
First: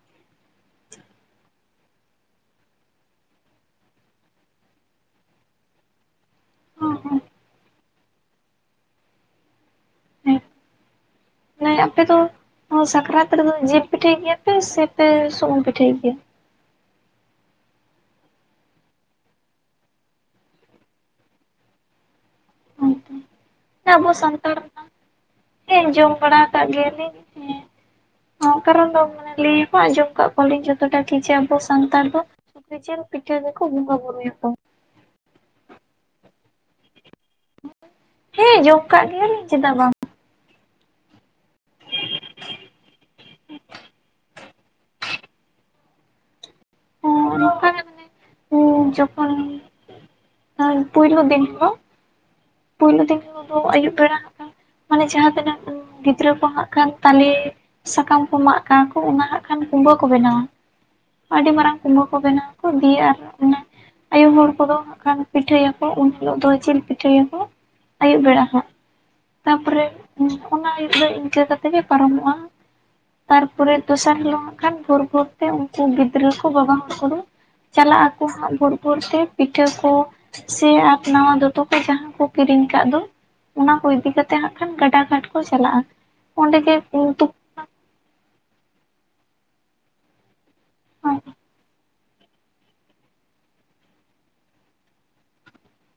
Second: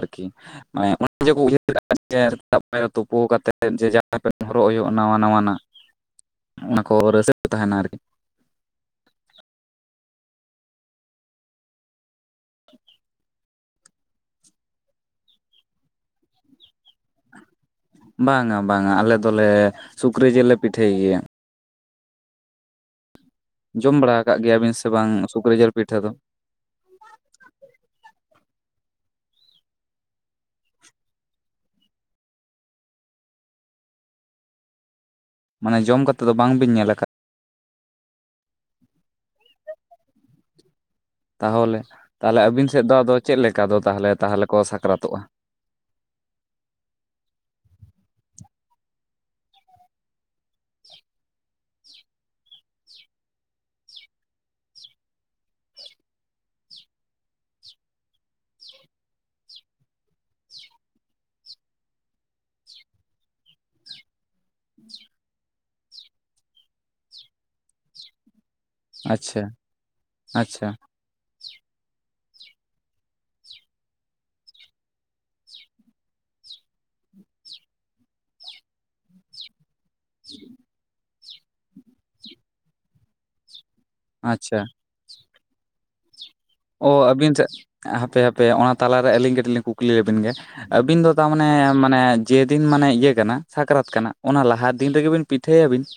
ᱟᱨᱠᱤ ᱢᱟᱱᱮ ᱚᱱᱮ ᱡᱮᱠᱚ ᱩᱭᱦᱟᱹᱨ ᱠᱟᱜ ᱟ ᱡᱮ ᱥᱮᱛᱟᱜ ᱯᱟᱭᱟᱨ ᱨᱮ ᱛᱩᱯᱩ ᱠᱟᱛᱮᱫ ᱡᱮ ᱡᱟᱦᱟᱸ ᱯᱮᱱ ᱦᱚᱨᱚᱜ ᱦᱩᱭᱩᱜᱼᱟ ᱱᱟᱣᱟ ᱱᱟᱣᱟᱱᱟᱜ᱾ ᱚᱱᱟ ᱠᱚ ᱨᱟᱹᱥ ᱦᱮᱸ ᱛᱟᱦᱮᱱᱟ ᱟᱨᱠᱤ᱾ ᱢᱟᱱᱮ ᱟᱯᱮ ᱫᱚ ᱥᱟᱠᱨᱟᱛ ᱨᱮᱫᱚ ᱡᱮᱞ ᱯᱤᱴᱷᱟᱹᱭ ᱜᱮᱭᱟᱯᱮ ᱥᱮᱯᱮ ᱥᱩᱱᱩᱢ ᱯᱤᱴᱷᱟᱹᱭ ᱜᱮᱭᱟ? ᱵᱟᱝᱼᱟ ᱵᱟᱝᱼᱟ ᱟᱞᱮ ᱫᱚᱞᱮ ᱥᱩᱠᱨᱤ ᱡᱮᱞ ᱞᱮ ᱯᱤᱴᱷᱟᱹᱭ ᱜᱮᱭᱟ᱾ ᱡᱚᱢ ᱟᱵᱚ ᱵᱟᱲᱟ ᱠᱟᱜ ᱥᱟᱱᱛᱟᱲ ᱜᱮᱭᱟᱵᱤᱱ ᱥᱮ ᱵᱟᱝ ᱥᱩᱠᱨᱤ ᱡᱮᱞ ᱯᱤᱴᱷᱟᱹ ᱫᱚ᱾ ᱠᱟᱜ ᱜᱮᱭᱟ ᱞᱤᱧ᱾ [unintelligible] ᱠᱟᱨᱚᱱ ᱫᱚ ᱞᱟᱹᱭ ᱠᱚ ᱟᱸᱡᱚᱢ ᱠᱟᱜ ᱠᱚᱣᱟᱞᱤᱧ ᱡᱚᱛᱚᱴᱟ ᱠᱤ ᱡᱮ ᱟᱵᱚ ᱥᱟᱱᱛᱟᱲ ᱫᱚ᱾ ᱥᱩᱠᱨᱤ ᱡᱮᱞ ᱯᱤᱴᱷᱟ. ᱜᱮᱠᱚ ᱵᱚᱸᱜᱟ ᱵᱩᱨᱩᱭᱼᱟ ᱠᱚ᱾ ᱢᱟᱱᱮ ᱡᱚᱢ ᱠᱟᱛᱮᱫ ᱫᱚ ᱵᱟᱝᱵᱤᱱ ᱧᱮᱞ ᱠᱟᱫ ᱦᱮᱸ ᱡᱚᱢ ᱠᱟᱜ ᱜᱮᱭᱟᱞᱤᱧ ᱪᱮᱫᱟᱜ ᱵᱟᱝ ᱾ ᱛᱟᱦᱚᱞᱮ ᱛᱟᱦᱚᱞᱮ ᱟᱹᱵᱤᱱ ᱥᱮᱫ ᱫᱚ ᱟᱫᱚ ᱪᱮᱫ ᱞᱮᱠᱟ ᱫᱚ ᱛᱟᱦᱚᱞᱮ ᱛᱟᱦᱚᱞᱮ ᱠᱚ ᱥᱟᱠᱨᱟᱛᱚᱜᱼᱟ? ᱚᱱᱠᱟ ᱢᱟᱱᱮ ᱡᱚᱠᱷᱚᱱ ᱯᱩᱭᱞᱩ ᱫᱤᱱ ᱨᱮ ᱠᱚ ᱯᱩᱭᱞᱩ ᱫᱤᱱ ᱦᱤᱞᱚᱜ ᱫᱚ ᱟᱹᱭᱩᱵ ᱵᱮᱲᱟ ᱦᱟᱸᱜ ᱠᱷᱟᱱ ᱢᱟᱱᱮ ᱡᱟᱦᱟᱸ ᱛᱤᱱᱟᱹᱜ ᱜᱤᱫᱽᱨᱟᱹ ᱠᱚ ᱦᱟᱸᱜ ᱠᱟᱱ ᱛᱟᱞᱮ ᱥᱟᱠᱟᱢ ᱠᱚ ᱢᱟᱜ ᱠᱟᱜ ᱟᱠᱚ ᱚᱱᱟ ᱦᱟᱸᱜ ᱠᱷᱟᱱ ᱠᱩᱸᱵᱟᱹ ᱠᱚ ᱵᱮᱱᱟᱣᱟ ᱾ ᱟᱹᱰᱤ ᱢᱟᱨᱟᱝ ᱠᱩᱸᱵᱟᱹ ᱠᱚ ᱵᱮᱱᱟᱣᱟᱠᱚ ᱫᱤᱭᱮ ᱟᱨ ᱚᱱᱮ ᱟᱭᱳ ᱦᱚᱲ ᱠᱚᱫᱚ ᱦᱟᱸᱜ ᱠᱷᱟᱱ ᱯᱤᱴᱷᱟᱹᱭᱟᱠᱚ ᱩᱱ ᱦᱤᱞᱚᱜ ᱫᱚ ᱡᱤᱞ ᱯᱤᱴᱷᱟᱹᱭᱟ ᱠᱚ ᱟᱹᱭᱩᱵ ᱵᱮᱲᱟ ᱦᱟᱸᱜ ᱟᱪᱪᱷᱟ ᱛᱟᱯᱚᱨᱮ ᱚᱱᱟ ᱟᱪᱪᱷᱟ ᱟᱹᱭᱩᱵ ᱫᱚ ᱤᱱᱠᱟᱹ ᱠᱟ ᱛᱮᱜᱮ ᱯᱟᱨᱚᱢᱚᱜᱼᱟ ᱾ ᱛᱟᱨᱯᱚᱨᱮ ᱫᱚᱥᱟᱨ ᱦᱤᱞᱚᱜ ᱦᱟᱸᱜ ᱠᱷᱟᱱ ᱵᱷᱳᱨ ᱵᱷᱳᱨ ᱛᱮ ᱩᱝᱠᱩ ᱜᱤᱫᱽᱨᱟᱹ ᱠᱚ ᱵᱟᱵᱟ ᱦᱚᱲ ᱠᱚᱫᱚ ᱪᱟᱞᱟᱜ ᱟᱠᱚ ᱦᱟᱸᱜ ᱵᱷᱳᱨ ᱵᱷᱳᱨ ᱛᱮ ᱯᱤᱴᱷᱟᱹ ᱠᱚ ᱥᱮ ᱟᱠ ᱱᱟᱣᱟ ᱫᱚᱛᱚ ᱠᱚ ᱡᱟᱦᱟᱸ ᱠᱚ ᱠᱤᱨᱤᱧ ᱠᱟᱜ ᱫᱚ ᱚᱱᱟ ᱠᱚ ᱤᱫᱤ ᱠᱟᱛᱮ ᱦᱟᱸᱜ ᱟᱪᱪᱷᱟ ᱠᱷᱟᱱ ᱜᱟᱰᱟ ᱜᱷᱟᱴ ᱠᱚ ᱪᱟᱞᱟᱜᱼᱟ ᱾ ᱚ ᱟᱹᱵᱤᱱ ᱪᱮᱜ ᱦᱟᱯᱮ ᱦᱟᱯᱮ ᱚᱱᱟ ᱛᱟᱞᱟᱨᱮ ᱟᱹᱞᱤᱧ ᱠᱟᱹᱴᱤᱜ ᱞᱤᱧ ᱠᱩᱠᱞᱤ ᱞᱮᱵᱮᱱ ᱜᱮ? ᱟᱹᱵᱤᱱ ᱫᱚ ᱛᱟᱢᱟᱱᱮ ᱢᱟᱱᱮ ᱡᱮᱫᱤᱱ ᱢᱟᱱᱮ ᱤᱭᱟᱹ ᱠᱟᱱᱟ ᱥᱟᱠᱨᱟᱛ ᱠᱟᱱᱟ ᱚᱱᱟ ᱞᱟᱦᱟ ᱫᱤᱱ ᱨᱮᱜᱮ ᱵᱤᱱ ᱯᱤᱴᱷᱟᱹᱭᱟᱵᱤᱱ ᱾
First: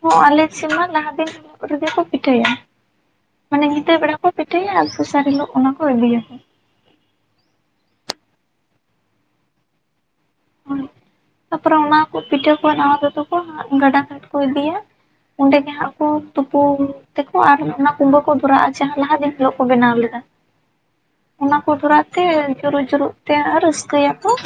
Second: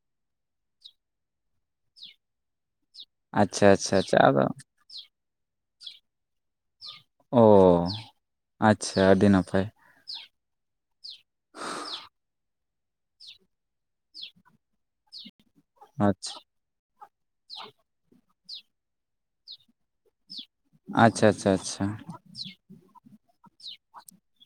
ᱦᱚᱸ ᱟᱞᱮ ᱥᱮᱱᱢᱟ ᱞᱟᱦᱟ ᱫᱤᱱ ᱦᱤᱞᱚᱜ ᱨᱮᱜᱮ ᱠᱚ ᱯᱤᱴᱷᱟᱹᱭᱟ ᱾ ᱢᱟᱱᱮ ᱟᱪᱪᱷᱟ ᱟᱪᱪᱷᱟ ᱧᱤᱫᱟᱹ ᱵᱮᱲᱟ ᱟᱪᱪᱷᱟ ᱠᱚ ᱟᱫᱚ ᱯᱤᱴᱷᱟᱹᱭᱟ ᱟᱨ ᱫᱚᱥᱟᱨ ᱦᱤᱞᱚᱜ ᱚᱱᱟ ᱠᱚ ᱟᱹᱜᱩᱭᱟᱠᱚ ᱾ ᱚ ᱟᱪᱪᱷᱟ ᱟᱹᱰᱤ ᱱᱟᱯᱟᱭ ᱾ ᱛᱟᱯᱚᱨᱮ ᱚᱱᱟ ᱦᱚᱸ ᱠᱚ ᱯᱤᱴᱷᱟᱹ ᱠᱚ ᱱᱟᱣᱟ ᱫᱚᱛᱚ ᱠᱚ ᱦᱟᱸᱜ ᱜᱟᱰᱟ ᱜᱷᱟᱴ ᱠᱚ ᱤᱫᱤᱭᱟ ᱾ ᱚᱸᱰᱮ ᱜᱮ ᱦᱟᱸᱜ ᱠᱚ ᱟᱪᱪᱷᱟ ᱛᱩ ᱯᱩᱱ ᱛᱮᱠᱚ ᱟᱨ ᱚᱱᱟ ᱠᱩᱢᱵᱟᱹ ᱠᱚ ᱵᱷᱚᱨᱟᱜᱼᱟ ᱡᱟᱦᱟᱸ ᱞᱟᱦᱟ ᱫᱤᱱ ᱦᱤᱞᱚᱜ ᱠᱚ ᱵᱮᱱᱟᱣ ᱞᱮᱫᱟ ᱾ ᱟᱪᱪᱷᱟ ᱟᱪᱪᱷᱟ ᱚᱱᱟ ᱠᱚ ᱟᱪᱪᱷᱟ ᱫᱷᱚᱨᱟ ᱛᱮ ᱡᱩᱨᱩᱜ ᱡᱩᱨᱩᱜ ᱛᱮ ᱟᱨ ᱨᱟᱹᱥᱠᱟᱹᱭᱟᱠᱚ ᱾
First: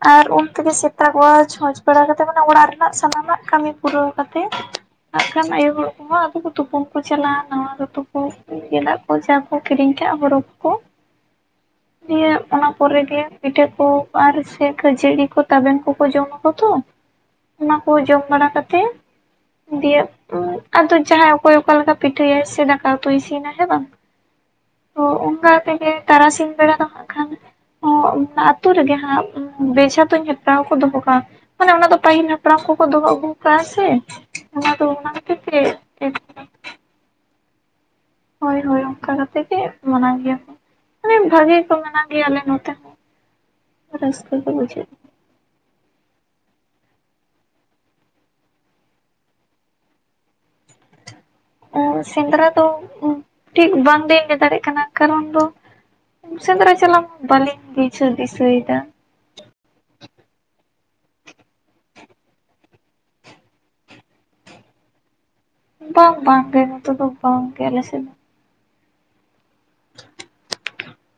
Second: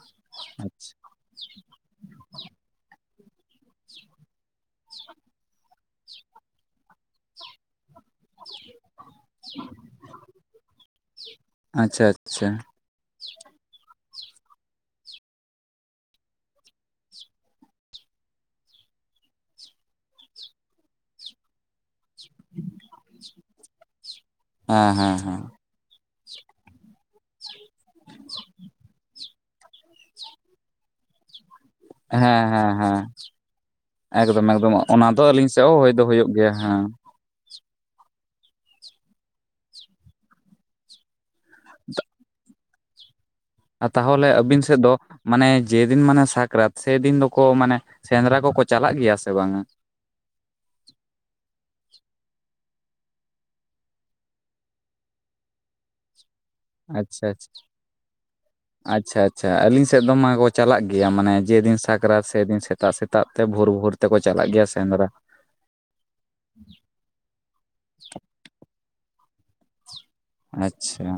ᱟᱨ ᱩᱱ ᱛᱮᱜᱮ ᱥᱮᱛᱟᱜ ᱣᱟ ᱪᱷᱚᱸᱪ ᱵᱟᱲᱟ ᱠᱟᱛᱮ ᱢᱟᱱᱮ ᱚᱲᱟᱜ ᱨᱮᱱᱟᱜ ᱥᱟᱱᱟᱢᱟᱜ ᱠᱟᱹᱢᱤ ᱯᱩᱨᱟᱹᱣ ᱠᱟᱛᱮ ᱾ ᱟᱜᱠᱷᱟᱱ ᱟᱭᱳ ᱦᱳᱲ ᱠᱚ ᱦᱚᱸ ᱟᱫᱚ ᱛᱩᱯᱩᱩᱱ ᱠᱚ ᱪᱟᱞᱟᱜᱼᱟ ᱱᱟᱣᱟ ᱫᱚᱛᱚ ᱩᱱᱠᱩ ᱜᱮᱸᱫᱟᱜ ᱠᱚ ᱡᱟ ᱠᱚ ᱠᱤᱨᱤᱧ ᱠᱟᱜ ᱦᱚᱨᱚᱜ ᱠᱚ ᱟᱪᱪᱷᱟ ᱟᱪᱪᱷᱟ ᱱᱤᱭᱟᱹ ᱟᱪᱪᱷᱟ ᱚᱱᱟ ᱠᱚᱨᱮ ᱜᱮ ᱯᱤᱴᱷᱟᱹ ᱠᱚ ᱟᱨ ᱥᱮ ᱠᱷᱟᱹᱡᱟᱹᱲᱤ ᱠᱚ ᱛᱟᱵᱮᱱ ᱠᱚᱠᱚ ᱡᱚᱢᱟᱠᱚ ᱛᱚ ᱾ ᱚᱱᱟ ᱠᱚ ᱡᱚᱢ ᱵᱟᱲᱟ ᱠᱟᱛᱮ ᱫᱤᱭᱮ ᱟᱫᱚ ᱡᱟᱦᱟᱸᱭ ᱚᱠᱚᱭ ᱚᱠᱟᱞᱮᱠᱟ ᱯᱤᱴᱷᱟᱹᱭᱟᱭ ᱥᱮ ᱫᱟᱠᱟ ᱩᱛᱩᱭ ᱤᱥᱤᱱᱟᱭ ᱦᱮ ᱵᱟᱝ ᱦᱮᱸ ᱛᱚ ᱦᱮᱸ ᱦᱮᱸ ᱚᱱᱟ ᱛᱮᱜᱮ ᱛᱟᱨᱟᱥᱤᱧ ᱵᱮᱲᱟ ᱫᱚ ᱦᱟᱸᱜ ᱠᱷᱟᱱ ᱚᱸᱜ ᱚᱱᱟ ᱟᱹᱛᱩ ᱨᱮᱜᱮ ᱼᱼ ᱱᱟᱜ ᱵᱮᱡᱷᱟ ᱛᱩᱧ ᱦᱮᱯᱨᱟᱣ ᱠᱚ ᱫᱚᱦᱚ ᱠᱟᱜᱼᱟ ᱢᱟᱱᱮ ᱚᱱᱟ ᱫᱚ ᱯᱟᱹᱦᱤᱞ ᱦᱮᱸ ᱱᱟᱯᱲᱟᱢ ᱠᱚ ᱦᱮᱸ ᱠᱚ ᱦᱮᱸ ᱫᱚᱦᱚ ᱟᱹᱜᱩ ᱠᱟᱜᱼᱟ ᱥᱮ ᱮᱠᱫᱚᱢ ᱚᱱᱟ ᱮᱠᱫᱚᱢ ᱫᱚ ᱚᱱᱟ ᱠᱷᱟᱹᱛᱤᱨ ᱟᱹᱞᱤᱧ ᱛᱮ ᱥᱮᱫ ᱦᱚᱸ ᱦᱳᱭ ᱫᱚ ᱦᱩᱭᱩᱜ [unintelligible] ᱜᱮᱭᱟ ᱦᱮᱸ ᱾ ᱦᱚᱭ ᱦᱚᱭ ᱚᱝᱠᱟ ᱠᱟᱛᱮ ᱜᱮ ᱢᱟᱱᱟᱣ ᱜᱮᱭᱟ ᱠᱚ ᱾ ᱢᱟᱱᱮ ᱵᱷᱟᱹᱜᱤ ᱜᱮᱠᱚ ᱢᱟᱱᱟ ᱜᱮᱭᱟ ᱟᱞᱮ ᱱᱚᱛᱮ ᱛᱟᱦᱚᱞᱮ ᱨᱟᱹᱥᱠᱟᱹ ᱜᱮ ᱟᱹᱵᱤᱱ ᱥᱮᱜ ᱫᱚ ᱵᱩᱡᱷᱟᱹᱜᱼᱟ ᱢᱟᱱᱮ ᱡᱮᱫᱤᱱ ᱢᱟᱱᱮ ᱥᱟᱠᱨᱟᱛ ᱥᱮᱫᱤᱱ ᱫᱚᱠᱚ ᱢᱟᱱᱮ ᱥᱮᱸᱫᱽᱨᱟ ᱠᱚᱠᱚ ᱪᱟᱞᱟᱜ ᱜᱮᱭᱟ ᱥᱮ ᱵᱟᱝᱼᱟ? ᱚᱸ ᱥᱮᱸᱫᱽᱨᱟ ᱫᱚ ᱴᱷᱤᱠ ᱵᱟᱝ ᱞᱤᱧ ᱞᱟᱹᱭ ᱫᱟᱲᱮᱜ ᱠᱟᱱᱟ ᱠᱟᱨᱚᱱ ᱫᱚ ᱥᱮᱸᱫᱽᱨᱟ ᱪᱟᱞᱟᱣ ᱢᱟ ᱟᱪᱪᱷᱟ ᱟᱪᱪᱷᱟ ᱵᱟᱹᱞᱤᱧ ᱵᱩᱡᱷᱟᱹᱣ ᱫᱤᱥᱟᱹᱭᱮᱫᱟ ᱾ ᱟᱪᱪᱷᱟ ᱟᱪᱪᱷᱟ ᱟᱹᱞᱤᱧ ᱥᱮᱫ ᱫᱚ ᱢᱟᱠᱚ ᱪᱟᱞᱟᱜ ᱜᱮᱭᱟ ᱢᱟᱱᱮ ᱡᱮᱫᱤᱱ ᱥᱟᱠᱨᱟᱛ ᱥᱮᱫᱤᱱ ᱥᱮᱛᱟᱜ ᱥᱮᱛᱟᱜ ᱛᱮ ᱵᱷᱳᱨ ᱵᱷᱳᱨ ᱛᱮᱠᱚ ᱪᱟᱞᱟᱜ ᱜᱮᱭᱟ ᱥᱮᱸᱫᱽᱨᱟ ᱾ ᱱᱚᱛᱮ ᱫᱚ ᱵᱟᱝ ᱜᱮ ᱱᱚᱛᱮ ᱫᱚ ᱵᱟᱝᱜᱮ ᱟᱞᱮ ᱥᱮᱱ ᱟᱪᱪᱷᱟᱻ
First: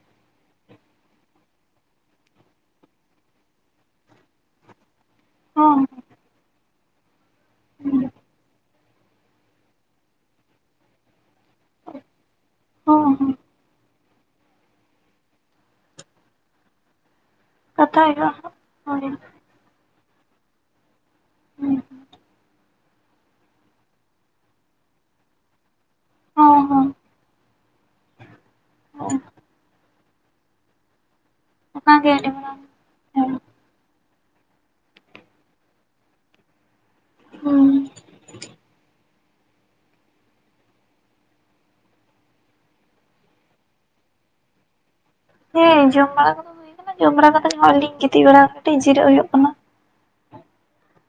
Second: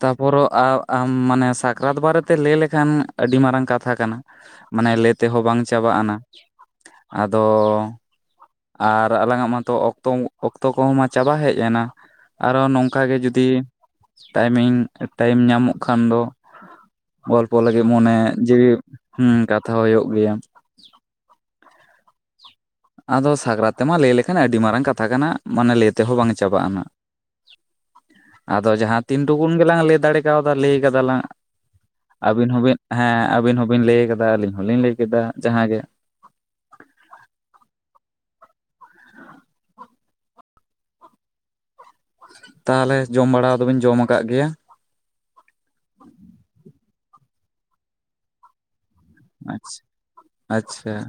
ᱛᱟᱯᱚᱨᱚ ᱟᱨ ᱟᱢ ᱢᱟᱱᱮ ᱥᱟᱠᱨᱟᱛ ᱵᱟᱨᱮᱛᱮ ᱞᱮᱭ ᱞᱮᱠᱷᱟᱱ ᱟᱹᱰᱤ ᱢᱟᱨᱟᱝ ᱠᱟᱛᱷᱟ ᱠᱟᱱᱟ, ᱢᱟᱱᱮ ᱞᱮ ᱛᱮᱦᱚᱸ ᱵᱟᱝ ᱦᱚᱸ ᱪᱟᱵᱟᱜ ᱟᱱᱟ᱾ ᱟᱫᱚ ᱟᱨ ᱟᱞᱟᱝᱟᱜ ᱢᱟᱛᱚ ᱚᱠᱛᱚ ᱚᱠᱛᱚ ᱠᱚᱦᱚᱸ ᱢᱟ ᱪᱟᱵᱟ ᱦᱮᱡ ᱮᱱᱟ, ᱟᱨᱚ ᱱᱚᱝᱠᱟ ᱦᱚᱸ ᱜᱮ ᱦᱚᱸ ᱡᱩᱫᱤ ᱴᱟᱹᱭᱢᱤᱝ ᱴᱟᱭᱤᱢ ᱧᱟᱢᱚᱜ ᱠᱷᱟᱱ ᱫᱚ ᱜᱚᱞ ᱯᱚ ᱞᱟᱹᱜᱤᱫ ᱠᱟᱛᱷᱟ ᱢᱚᱱᱮ ᱦᱩᱭᱩᱜᱼᱟ ᱡᱤᱣᱤ ᱦᱳᱭ ᱦᱩᱸ ᱠᱟᱛᱷᱟ ᱦᱳᱭᱳᱜ ᱜᱮᱭᱟ ᱾ ᱦᱩᱸ, ᱟᱫᱚ ᱥᱟᱠᱨᱟᱛ ᱛᱮᱢᱟ ᱞᱮᱭ ᱞᱮᱠᱷᱟᱱ ᱟᱹᱰᱤ ᱢᱟᱨᱟᱝ ᱠᱟᱛᱷᱟ ᱠᱟᱱᱟ, ᱢᱟᱱᱮ ᱞᱮᱭ ᱛᱮᱦᱚᱸ ᱵᱟᱝ ᱦᱚᱸ ᱪᱟᱵᱟᱜᱼᱟ ᱦᱚᱸ ᱱᱟᱜ ᱾ ᱟᱫᱚ ᱡᱟᱦᱟᱸ ᱛᱤᱱ ᱴᱩᱠᱩᱱ ᱜᱮᱞᱟᱝ ᱞᱮᱭ ᱫᱟᱲᱮ ᱠᱟᱣᱫᱟ ᱞᱮᱭ ᱠᱟᱫᱟᱞᱟᱝ ᱚᱱᱟᱜᱮ ᱾ ᱟᱹᱰᱤ ᱟᱹᱵᱤᱱ ᱢᱟᱨᱟᱝ ᱦᱚᱸᱵᱤᱱ ᱦᱮᱸ ᱟᱹᱵᱤᱱ ᱦᱚᱸᱵᱤᱱ ᱞᱮᱭ ᱠᱟᱫᱟ, ᱟᱹᱞᱤᱧ ᱦᱚᱞᱤᱧ ᱞᱮᱭ ᱠᱮᱫᱟ, ᱡᱟᱦᱟ ᱜᱮ ᱾ ᱦᱩᱸ, ᱛᱟᱦᱚᱞᱮ ᱡᱚᱢ ᱵᱟᱲᱟ ᱠᱚ ᱫᱚ ᱵᱤᱱ ᱡᱚᱢ ᱟᱠᱟᱜ ᱜᱮᱭᱟ? ᱦᱮᱸ ᱡᱚᱢ ᱵᱟᱲᱟ ᱠᱚᱫᱚ ᱦᱩᱭ ᱠᱟᱱᱟ᱾ ᱡᱚᱢ ᱵᱟᱲᱟ ᱠᱟᱛᱮᱜ ᱜᱮ ᱦᱚᱜᱼᱚᱭ ᱞᱤᱧ ᱜᱤᱛᱤᱡ ᱵᱟᱲᱟ ᱠᱟᱹᱴᱤᱡ ᱡᱤᱨᱟᱹᱜ ᱦᱳᱭᱳᱜ ᱠᱟᱱᱟ ᱾ ᱟᱪᱪᱷᱟ ᱾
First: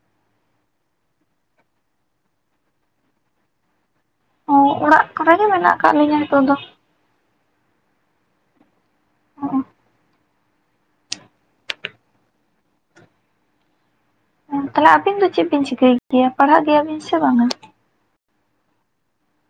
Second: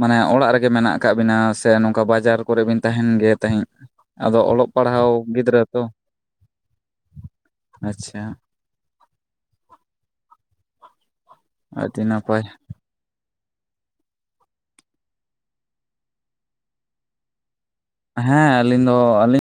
ᱢᱟᱱᱮ ᱚᱲᱟᱜ ᱨᱮᱜᱮ ᱢᱮᱱᱟᱜ ᱟᱠᱟᱜ ᱵᱤᱱᱟ ᱥᱮ ᱱᱚᱝᱠᱟ ᱵᱟᱡᱟᱨ ᱠᱚᱨᱮ ᱵᱮᱱ ᱛᱟᱦᱮᱱ ᱜᱮᱭᱟ ᱛᱟᱦᱤᱡ? ᱟᱫᱚ ᱚ ᱚᱞᱚᱜ ᱚᱲᱟᱜ ᱯᱟᱲᱦᱟᱣ ᱠᱚᱨᱮ ᱜᱮ ᱜᱤᱫᱽᱨᱟᱹ ᱢᱮᱱᱟᱜ ᱛᱚ, ᱟᱠᱟᱫ ᱞᱤᱧᱟᱹ ᱱᱤᱛᱚᱜ ᱫᱚ ᱟᱪᱪᱷᱟ ᱾ [unintelligible] ᱟᱹᱰᱤ ᱱᱟᱯᱟᱭ ᱾ ᱛᱟᱞᱦᱮ ᱟᱹᱵᱤᱱ ᱫᱚ ᱪᱮᱫ ᱵᱤᱱ ᱪᱤᱠᱟᱹᱭ ᱜᱮᱭᱟ ᱯᱟᱲᱦᱟᱜ ᱜᱮᱭᱟᱵᱤᱱ ᱥᱮ ᱵᱟᱝᱼᱟ? ᱦᱮᱸ ᱟᱹᱞᱤᱧ ᱫᱚ ᱟᱹᱞᱤᱧ